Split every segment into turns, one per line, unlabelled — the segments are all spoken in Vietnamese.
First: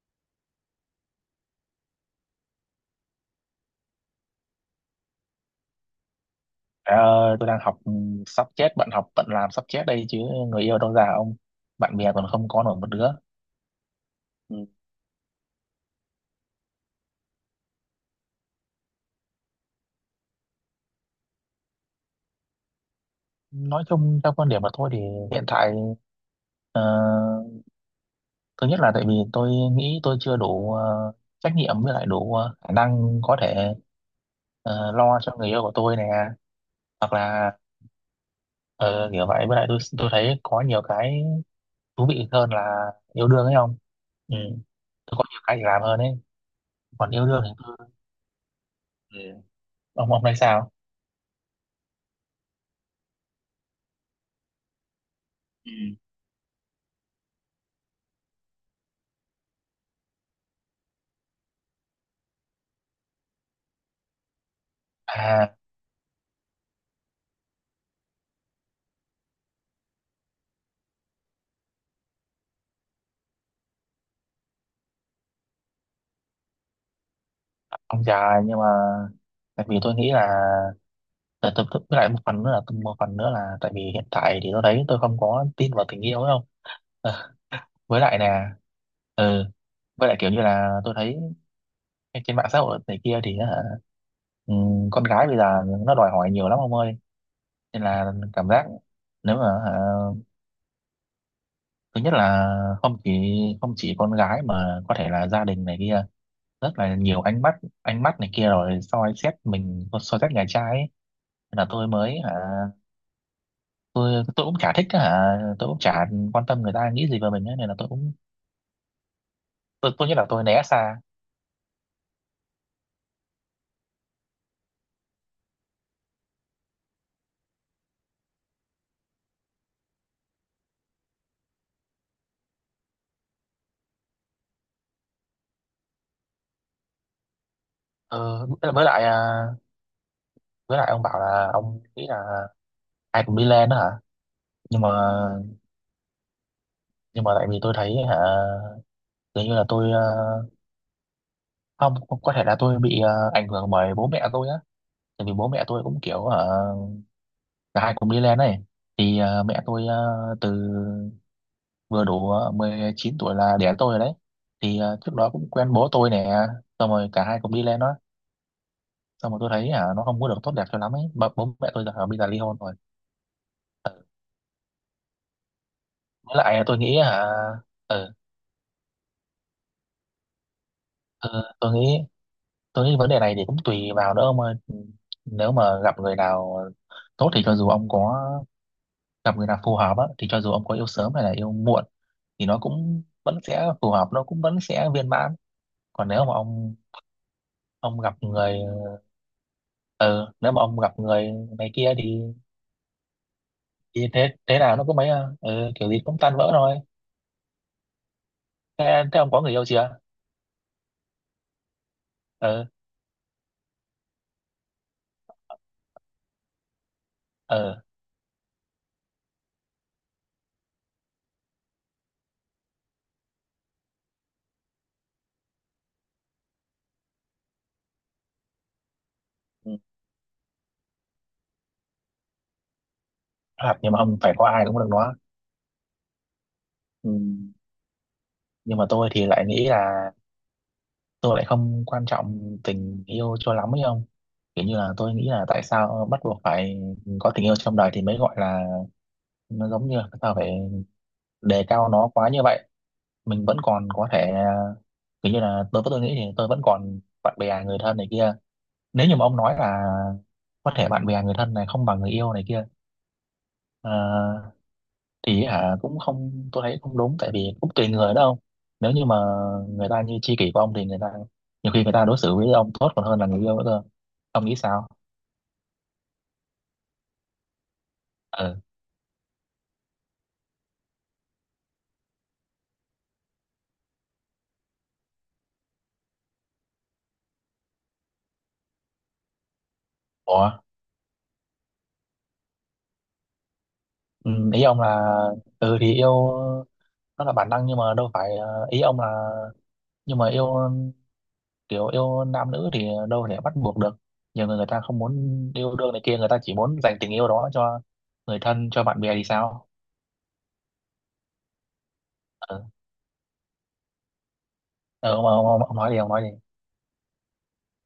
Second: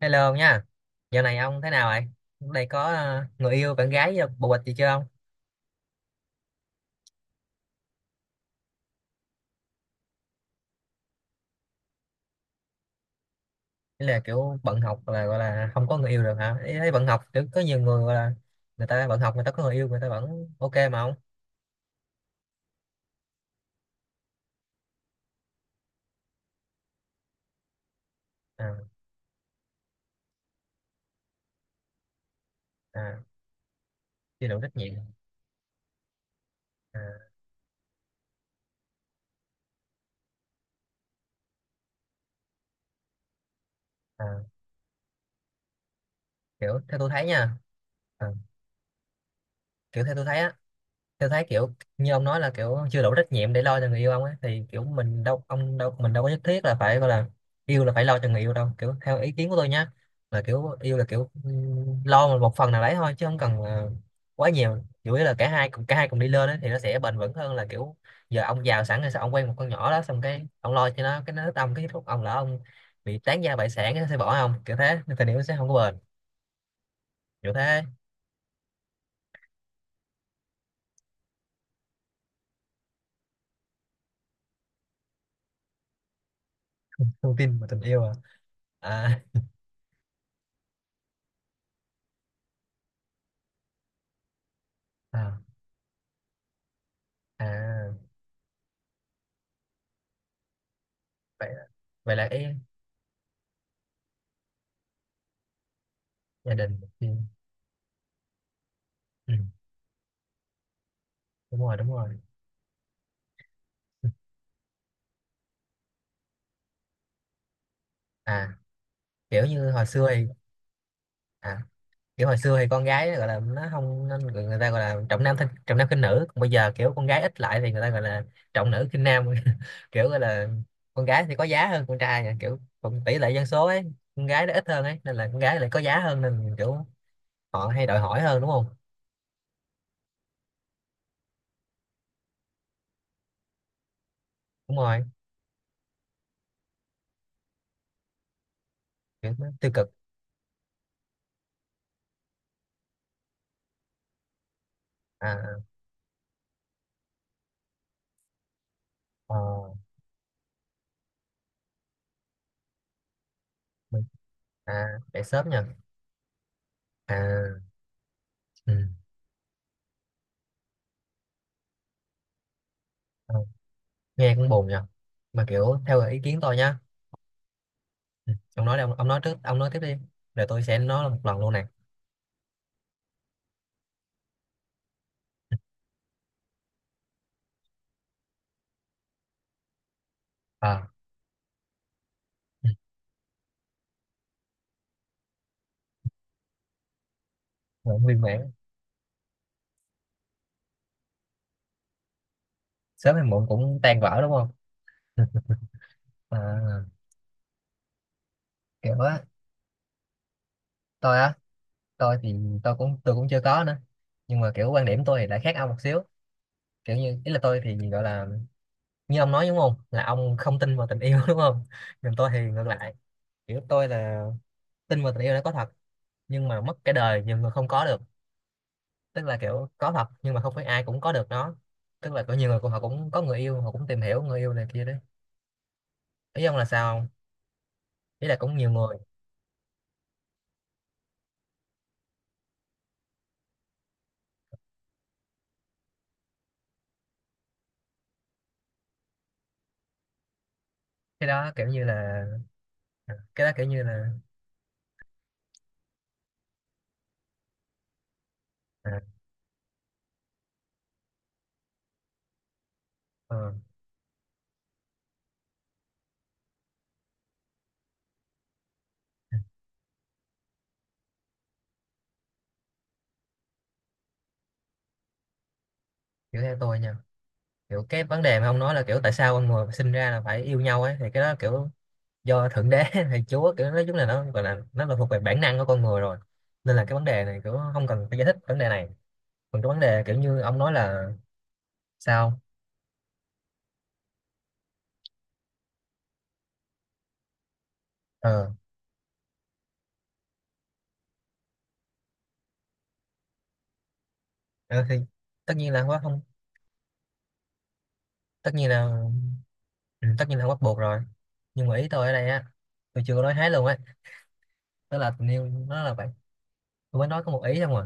Hello ông nha. Dạo này ông thế nào vậy? Đây có người yêu, bạn gái, bồ bịch gì chưa ông?
Ờ, tôi đang học, sắp chết. Bận học bận làm sắp chết đây chứ. Người yêu đâu, già ông, bạn bè còn không có nổi một đứa.
Ý là
Ừ.
kiểu bận học là gọi là không có người yêu được hả? Ý thấy bận học kiểu có nhiều người gọi là người ta bận học, người ta có người yêu, người ta vẫn ok mà ông.
Nói chung theo quan điểm của tôi thì hiện tại, ờ, thứ
À.
nhất là tại vì tôi nghĩ tôi chưa đủ trách nhiệm, với lại đủ khả
À,
năng có thể
chưa đủ trách nhiệm.
lo cho người yêu của tôi nè.
À.
Hoặc là ờ, kiểu vậy. Với lại tôi thấy có nhiều cái thú vị hơn là yêu đương ấy không. Ừ.
À,
Tôi có nhiều cái để làm hơn ấy.
kiểu theo tôi
Còn
thấy
yêu đương thì
nha.
tôi...
À,
Ừ.
kiểu
ông
theo
ông
tôi
thấy
thấy á,
sao?
tôi thấy kiểu như ông nói là kiểu chưa đủ trách nhiệm để lo cho người yêu ông ấy, thì kiểu mình đâu,
Ừ.
ông đâu, mình đâu có nhất thiết là phải gọi là yêu là phải lo cho người yêu đâu. Kiểu theo ý kiến của tôi nhá, là kiểu yêu là kiểu lo một một phần nào đấy thôi chứ không cần quá nhiều, chủ yếu là cả
À.
hai cùng cả hai cùng đi lên ấy, thì nó sẽ bền vững hơn là kiểu giờ ông giàu sẵn rồi, sao ông quen một con nhỏ đó, xong cái ông lo cho nó, cái nó thích ông, cái lúc ông lỡ ông bị tán gia bại sản nó sẽ bỏ ông, kiểu thế nên tình yêu sẽ không có bền, kiểu thế.
Ông dài, nhưng mà tại vì tôi nghĩ là tại với lại một phần nữa là tại vì hiện tại thì tôi thấy tôi không có tin vào tình yêu đâu. Ờ,
Thông tin và tình
với
yêu à
lại nè.
à?
Ừ. Với lại kiểu như là tôi thấy trên mạng xã hội này kia thì hả, ừ, con gái bây
À.
giờ nó đòi hỏi nhiều lắm ông ơi. Nên
À.
là cảm giác, nếu mà hả,
Vậy,
thứ nhất
vậy là ý
là không chỉ không chỉ con gái, mà có thể là gia đình này kia,
gia
rất
đình,
là
ừ.
nhiều ánh mắt, ánh mắt này kia rồi soi
Ừ,
xét mình, soi xét nhà trai ấy. Nên
đúng
là
rồi,
tôi
đúng
mới
rồi.
hả, tôi cũng chả thích á hả, tôi cũng chả quan tâm người ta nghĩ gì về mình ấy, nên là tôi cũng...
À, kiểu như hồi
tôi
xưa
tôi nghĩ
thì,
là tôi né xa.
à, kiểu hồi xưa thì con gái nó gọi là nó không nên người, người ta gọi là trọng nam trọng nam khinh nữ, còn bây giờ kiểu con gái ít lại thì người ta gọi là trọng nữ khinh nam. Kiểu gọi là con gái thì có giá hơn con trai nha, kiểu còn tỷ lệ dân số ấy, con gái nó ít hơn ấy, nên là con gái lại có giá hơn, nên kiểu họ hay đòi hỏi hơn
Ờ,
đúng không.
với lại à, với lại ông bảo là ông nghĩ là ai cũng đi lên đó hả.
Đúng
nhưng mà
rồi.
nhưng mà tại vì tôi thấy hả
Kiểu
dường
nó
như là
tiêu cực.
tôi không, có thể là tôi bị ảnh hưởng bởi bố mẹ tôi á. Tại vì bố
À.
mẹ tôi cũng kiểu hả, cả hai cùng đi lên này. Thì
Ờ,
mẹ tôi từ vừa đủ 19 tuổi là đẻ tôi rồi
mình.
đấy. Thì
À
trước
dậy
đó cũng
sớm nha.
quen bố tôi nè. Xong rồi cả hai cùng
À.
đi lên đó.
Ừ.
Xong rồi tôi thấy hả nó không có được tốt đẹp cho lắm ấy. Bố mẹ tôi giờ hả, bây giờ ly hôn rồi.
Ờ, nghe cũng buồn nha, mà kiểu theo ý
Với
kiến tôi
lại tôi
nhá.
nghĩ hả, ừ,
Ừ. Ông nói đi, ông nói trước, ông nói tiếp đi, rồi tôi sẽ nói một lần
ừ,
luôn nè.
tôi nghĩ tôi nghĩ vấn đề này thì cũng tùy vào nữa ông ơi. Nếu mà gặp người nào tốt thì cho dù ông có gặp người nào phù hợp á, thì cho dù ông có yêu
À,
sớm hay là yêu muộn thì nó cũng vẫn sẽ phù hợp, nó cũng vẫn sẽ viên mãn. Còn nếu mà ông
cũng
gặp
viên mãn.
người... ừ, nếu mà ông gặp người này kia
Sớm hay muộn cũng tan
thì
vỡ
thế
đúng không.
thế nào nó cũng mấy à.
Ừ.
Ừ, Kiểu gì cũng tan vỡ thôi.
À, kiểu
Thế, thế
á,
ông có người yêu chưa?
tôi á, tôi thì
Ừ.
tôi cũng chưa có nữa. Nhưng mà kiểu quan điểm tôi thì lại khác ông một xíu, kiểu như ý là tôi
Ừ.
thì gọi là, như ông nói đúng không, là ông không tin vào tình yêu đúng không. Nhưng tôi thì ngược lại, kiểu tôi là tin vào tình yêu đã có thật, nhưng mà mất cái đời nhiều người không có được, tức là kiểu
Ừ.
có thật nhưng mà không phải ai cũng có được nó. Tức là có nhiều người cũng họ cũng có người yêu, họ
Hoặc
cũng
nhưng mà
tìm
ông
hiểu
phải
người
có
yêu
ai
này
cũng
kia
được
đấy.
nó.
Ý ông là sao không?
Ừ,
Ý là cũng nhiều
nhưng mà
người.
tôi thì lại nghĩ là tôi lại không quan trọng tình yêu cho lắm ấy không. Kiểu như là tôi nghĩ là tại sao bắt buộc phải có tình yêu trong đời thì mới gọi là... nó giống như là sao phải
Cái đó
đề
kiểu như
cao nó
là,
quá như vậy.
à,
Mình
cái đó
vẫn
kiểu như
còn có
là,
thể, kiểu như là đối với tôi nghĩ thì tôi vẫn còn bạn bè người thân này kia.
à,
Nếu như mà ông nói là có thể bạn bè người thân này không bằng người yêu này kia...
ờ,
Ờ. Thì hả cũng không, tôi thấy không đúng, tại vì cũng tùy người đó ông. Nếu như mà người ta như tri kỷ của ông thì người ta, nhiều khi người ta đối xử với ông tốt còn hơn là người yêu nữa cơ. Ông nghĩ sao?
kiểu theo tôi nha, kiểu cái vấn đề mà ông
Ừ.
nói là kiểu tại sao con người sinh ra là phải yêu nhau ấy, thì cái đó kiểu do thượng đế hay chúa, kiểu nói chung là nó gọi là nó là thuộc về bản năng của con người rồi, nên là cái vấn đề này kiểu không cần phải giải thích vấn đề này. Còn cái vấn đề kiểu như
Ủa.
ông nói là sao.
Ừ, Ý ông là... ừ thì yêu nó là bản năng, nhưng mà đâu phải
Ờ.
ý ông là... nhưng mà yêu, kiểu yêu nam nữ thì đâu thể bắt buộc được. Nhiều người, người ta
ờ, thì
không muốn
tất nhiên
yêu
là không
đương
có
này kia,
không,
người ta chỉ muốn dành tình yêu đó cho người
tất nhiên
thân, cho bạn
là,
bè thì sao?
ừ, tất nhiên là không bắt buộc rồi. Nhưng mà ý tôi ở đây á,
Ờ.
tôi chưa có nói hết luôn ấy, tức là tình yêu
Ông
nó
nói
là
đi,
phải,
ông nói đi.
tôi mới nói có một ý không à,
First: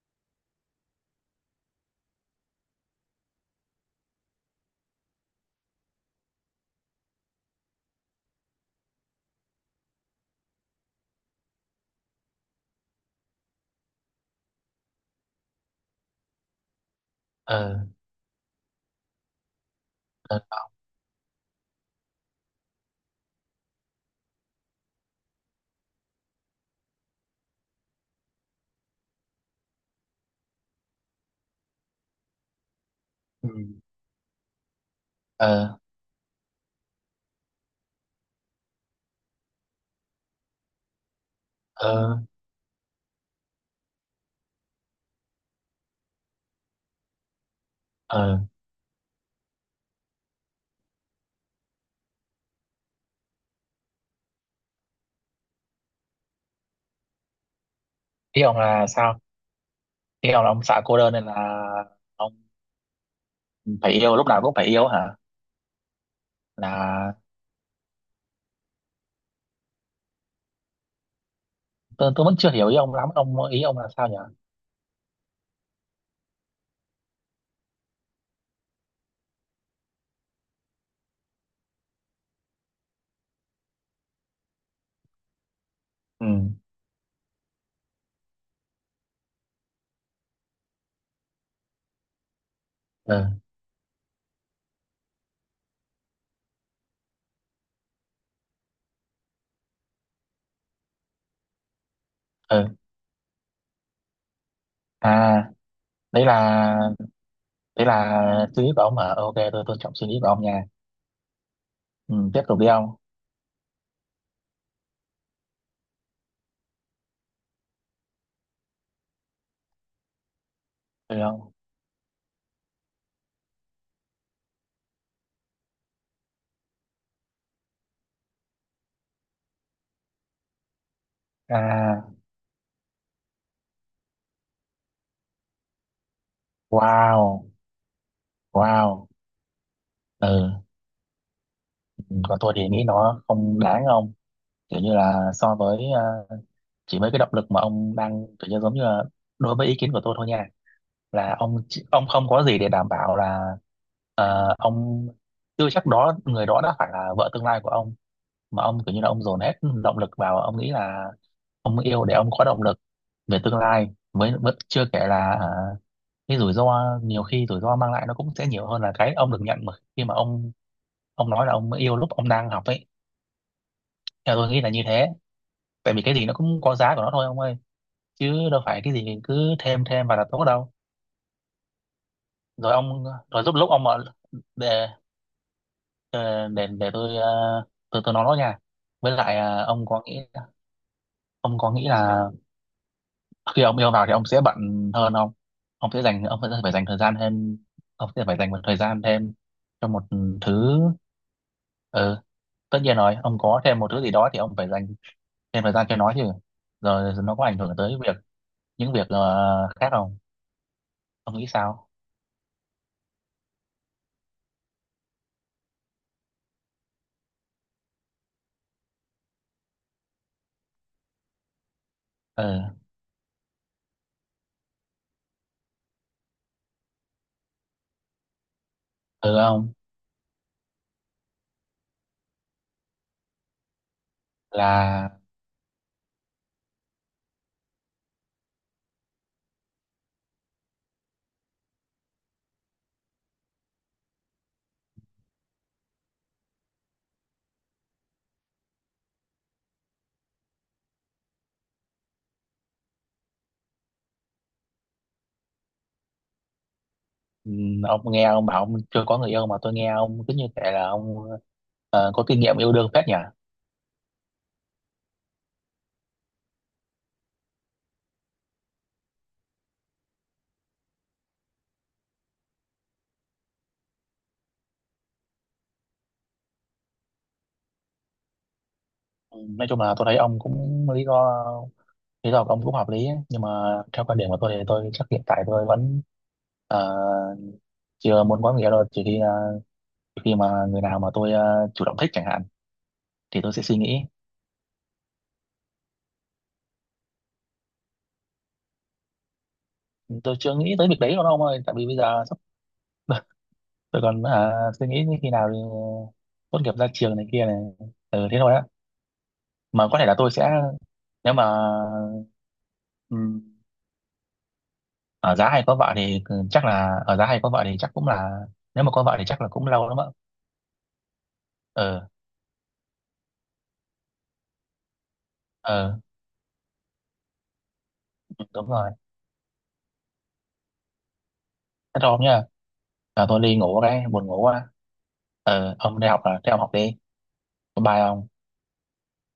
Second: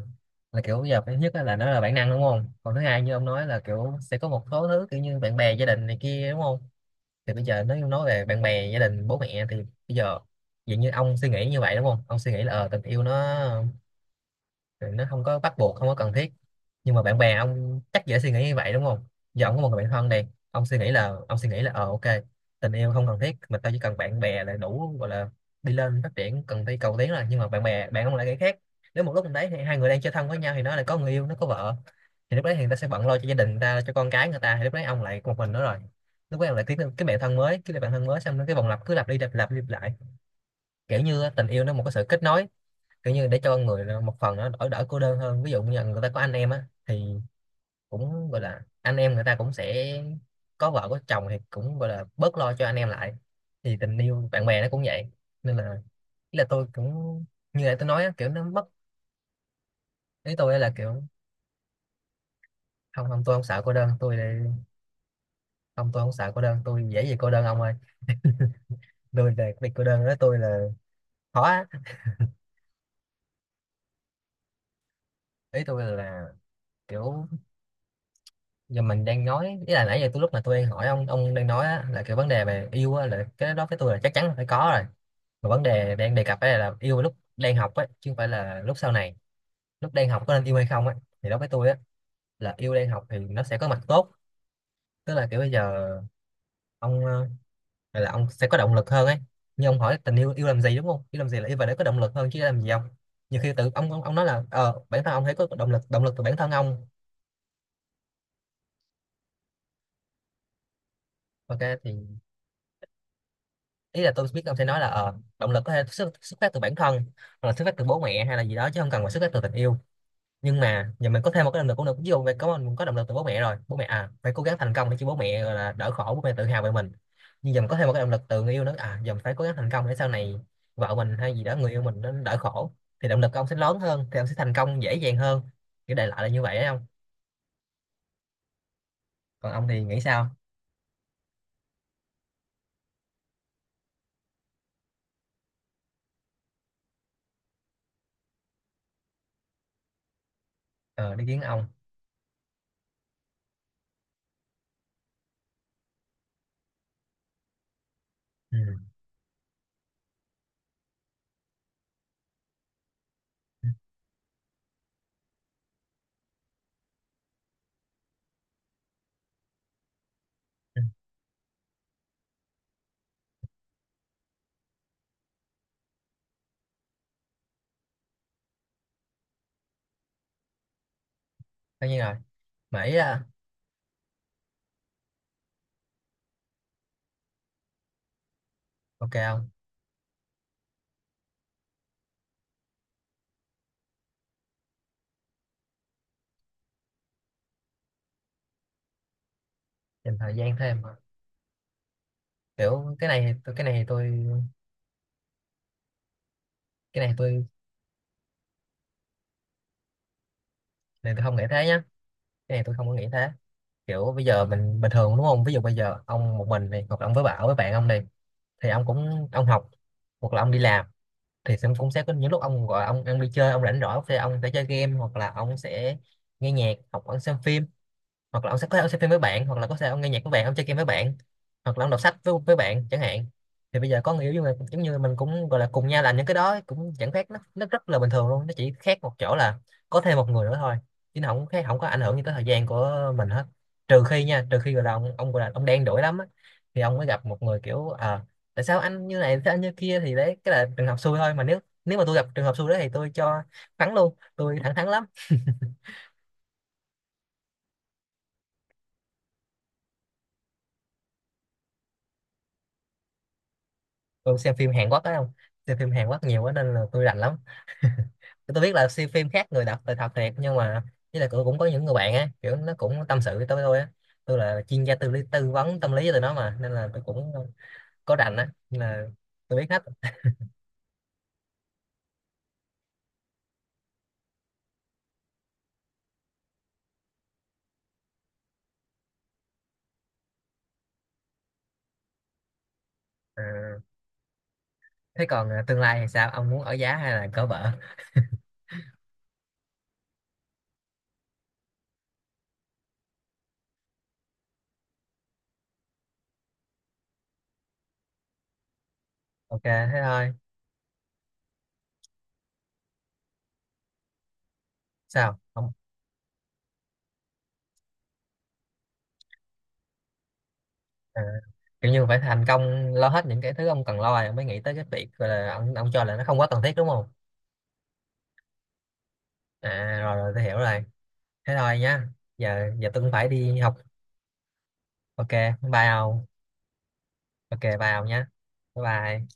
là kiểu bây giờ cái nhất á là nó là bản năng đúng không, còn thứ hai như ông nói là kiểu sẽ có một số thứ kiểu như bạn bè, gia đình này kia đúng không. Thì bây giờ nếu như nói về bạn bè, gia đình, bố mẹ thì bây giờ dạng như ông suy nghĩ như vậy đúng không, ông suy nghĩ là tình yêu nó rồi nó không có bắt buộc, không có cần thiết. Nhưng mà bạn bè
Ờ.
ông chắc dễ suy nghĩ như vậy đúng không. Giờ ông có một người bạn thân này,
Ờ.
ông suy nghĩ là, ông suy nghĩ là ờ ok tình yêu không cần thiết, mà tao chỉ cần bạn bè là đủ, gọi là đi lên, phát triển, cần đi cầu tiến rồi. Nhưng mà bạn bè, bạn ông lại nghĩ khác. Nếu một lúc mình đấy thì hai người đang chơi thân với nhau, thì nó lại có người yêu, nó có vợ, thì lúc đấy thì người ta sẽ bận lo cho gia
Ừ.
đình người ta, cho con cái người ta, thì lúc đấy ông lại một mình nữa rồi.
Ờ.
Lúc đấy ông lại kiếm cái bạn thân mới, cái bạn thân mới xong nó, cái vòng lặp cứ lặp đi lặp lại. Kiểu như á, tình yêu nó một cái sự
Ờ.
kết nối, kiểu như để cho người nó- một phần nó đỡ đỡ cô đơn hơn. Ví dụ như là người ta có anh em á thì cũng
Ờ.
gọi là anh em người ta cũng sẽ có vợ có chồng thì cũng gọi là bớt lo cho anh em lại, thì tình yêu bạn bè nó cũng vậy. Nên là ý là tôi cũng như là tôi nói á, kiểu
Ý
nó
ông
mất.
là sao? Ý
Ý
ông là
tôi
ông
là
sợ cô
kiểu
đơn nên là ông
không không tôi không sợ cô đơn,
phải
tôi
yêu, lúc nào
là-
cũng phải yêu hả?
không tôi không sợ cô đơn, tôi dễ gì
Là
cô đơn ông ơi, tôi về cái việc cô đơn đó tôi là khó á.
tôi vẫn chưa hiểu ý ông lắm ông, ý ông là sao nhỉ?
Ý tôi là kiểu giờ mình đang nói, ý là nãy giờ tôi lúc mà tôi đang hỏi ông đang nói á, là cái vấn đề về yêu á, là cái đó với tôi là chắc chắn là phải có rồi, mà vấn đề đang đề
Ừ.
cập ở đây là yêu lúc đang học á, chứ không phải là lúc sau này. Lúc đang học có nên yêu hay không á, thì đối với tôi á là yêu đang học thì
Ờ.
nó sẽ có mặt tốt. Tức là kiểu bây giờ ông gọi là ông sẽ có động lực hơn ấy. Như ông hỏi tình yêu yêu làm gì đúng không, yêu làm gì là yêu và để có động lực hơn chứ làm
Ờ.
gì không. Nhiều khi tự ông, ông nói là ờ bản thân ông thấy
À.
có động lực, động lực từ
đấy
bản thân
là
ông.
đấy là suy nghĩ của ông hả? Ờ, ok, tôi tôn trọng suy nghĩ của ông nha.
Ok
Ừ,
thì
tiếp tục đi ông.
ý là tôi biết ông sẽ nói là ờ, động lực có thể xuất phát từ bản thân, hoặc là xuất phát từ bố mẹ hay là gì đó chứ không cần phải xuất phát từ tình yêu. Nhưng mà giờ
Được
mình có thêm một
không?
cái động lực cũng được, ví dụ mình có động lực từ bố mẹ rồi, bố mẹ à, phải cố gắng thành công để cho bố mẹ gọi là đỡ khổ, bố mẹ tự hào về mình. Nhưng giờ mình có thêm một cái động lực từ người yêu nữa à, giờ mình phải cố gắng thành công để sau này vợ mình hay gì đó, người yêu mình nó
À.
đỡ khổ, thì động lực của ông sẽ lớn hơn, thì ông sẽ thành công dễ dàng hơn. Kiểu đại loại là như vậy đấy không.
Wow. Wow.
Còn ông thì nghĩ sao?
Ừ. Còn tôi thì nghĩ nó không đáng ông. Kiểu như là so với chỉ mấy cái động lực mà ông đang kiểu như giống như là đối với ý kiến của tôi thôi nha.
Ờ, ý
Là
kiến ông.
ông không có gì để đảm bảo là ông chưa chắc đó người đó đã phải là vợ tương lai của ông.
Ừ.
Mà ông kiểu như là ông dồn hết động lực vào. Ông nghĩ là ông yêu để ông có động lực về tương
Ừ.
lai, mới mới- chưa kể là hả, cái rủi ro, nhiều khi rủi ro mang lại nó cũng sẽ nhiều hơn là cái ông được nhận, mà khi mà ông
Ừ.
ông nói là ông yêu lúc ông đang học ấy. Theo tôi nghĩ là như thế. Tại vì cái gì nó cũng có giá của nó thôi ông ơi, chứ đâu phải cái gì cứ thêm thêm vào là tốt đâu.
Tất nhiên rồi.
rồi
Mà ý
ông
là
Rồi giúp lúc ông mà... để để để tôi tôi nói nó nha.
ok
Với lại
không.
ông có nghĩ, ông có nghĩ là khi ông yêu vào thì ông sẽ bận hơn không? Ông sẽ dành, ông sẽ phải dành thời gian thêm. Ông sẽ phải dành một thời gian thêm cho một
Dành thời gian
thứ.
thêm.
Ừ, tất nhiên
Kiểu cái
rồi,
này
ông
tôi
có
cái
thêm
này
một thứ
tôi
gì đó thì ông phải dành thêm thời gian cho nó chứ.
cái
Rồi nó có ảnh hưởng tới những việc khác không?
này tôi không
Ông
nghĩ
nghĩ
thế nhá.
sao?
Cái này tôi không có nghĩ thế. Kiểu bây giờ mình bình thường đúng không, ví dụ bây giờ ông một mình này, hoặc là ông với bảo với bạn ông này, thì ông cũng ông học hoặc là ông đi làm, thì sẽ cũng sẽ có những lúc
Ừ.
ông gọi ông đi chơi ông rảnh rỗi, thì ông sẽ chơi game, hoặc là ông sẽ nghe nhạc, hoặc ông xem phim, hoặc là ông sẽ có thể ông xem phim với
Ừ.
bạn, hoặc là
Ông
có thể ông nghe nhạc với bạn, ông chơi game với bạn, hoặc là ông đọc sách với bạn chẳng hạn. Thì bây giờ có người yêu nhưng mà giống như mình
là...
cũng gọi là cùng nhau làm những cái đó cũng chẳng khác, nó rất là bình thường luôn, nó chỉ khác một chỗ là có thêm một người nữa thôi, chứ nó không khác, không có ảnh hưởng gì tới thời gian của mình hết. Trừ khi nha, trừ khi gọi là ông gọi là ông đen đủi lắm á, thì ông mới gặp một người kiểu tại sao anh như này, tại sao anh như kia, thì đấy cái là trường hợp xui thôi. Mà nếu, nếu mà tôi gặp trường hợp xui đó thì tôi cho thắng luôn, tôi thẳng thắn lắm.
Ừ, ông nghe ông bảo ông chưa có người yêu mà tôi nghe ông cứ như thể là ông có kinh nghiệm yêu đương phết nhỉ.
Tôi xem phim Hàn Quốc ấy không, xem phim Hàn Quốc nhiều quá nên là tôi rành lắm. Tôi biết là xem phim khác người đọc là thật thiệt nhưng mà, với lại cũng cũng có những người bạn á kiểu nó cũng tâm sự với tôi á tôi là chuyên gia tư vấn tâm lý cho tụi nó mà, nên là tôi cũng có rành á, nên là
Ừ,
tôi
nói
biết
chung
hết.
là tôi thấy ông cũng lý do, lý do của ông cũng hợp lý ấy. Nhưng mà theo quan điểm của tôi thì tôi chắc hiện tại tôi vẫn ờ, chưa muốn có người yêu đâu, trừ khi mà người nào mà tôi chủ động thích chẳng hạn, thì
Ờ,
tôi sẽ suy nghĩ.
thế còn tương lai thì sao, ông muốn ở giá hay là cỡ vợ?
Tôi chưa nghĩ tới việc đấy đâu ông ơi, tại vì bây giờ sắp tôi còn suy nghĩ khi nào thì tốt nghiệp ra trường này kia này. Ừ, thế thôi á.
Ok
Mà có
thế
thể là tôi
thôi.
sẽ, nếu mà ở
Sao
giá hay
ông?
có vợ thì chắc là ở giá hay có vợ thì chắc cũng là, nếu mà có vợ thì chắc là cũng lâu lắm ạ.
Ờ, kiểu như
Ờ.
phải thành công lo hết những cái thứ ông cần lo rồi ông mới nghĩ tới cái việc gọi là ông
Ờ,
cho là nó không quá cần thiết đúng không.
đúng rồi.
À rồi rồi, tôi hiểu rồi. Thế thôi
Thế
nhá.
thôi ông nhá.
Giờ giờ tôi cũng
Là
phải
tôi đi
đi học.
ngủ cái, buồn ngủ quá.
Ok bye
Ông đi học
ông.
à? Thế ông học đi.
Ok bye
Bye
ông nhá.
ông.
Bye bye.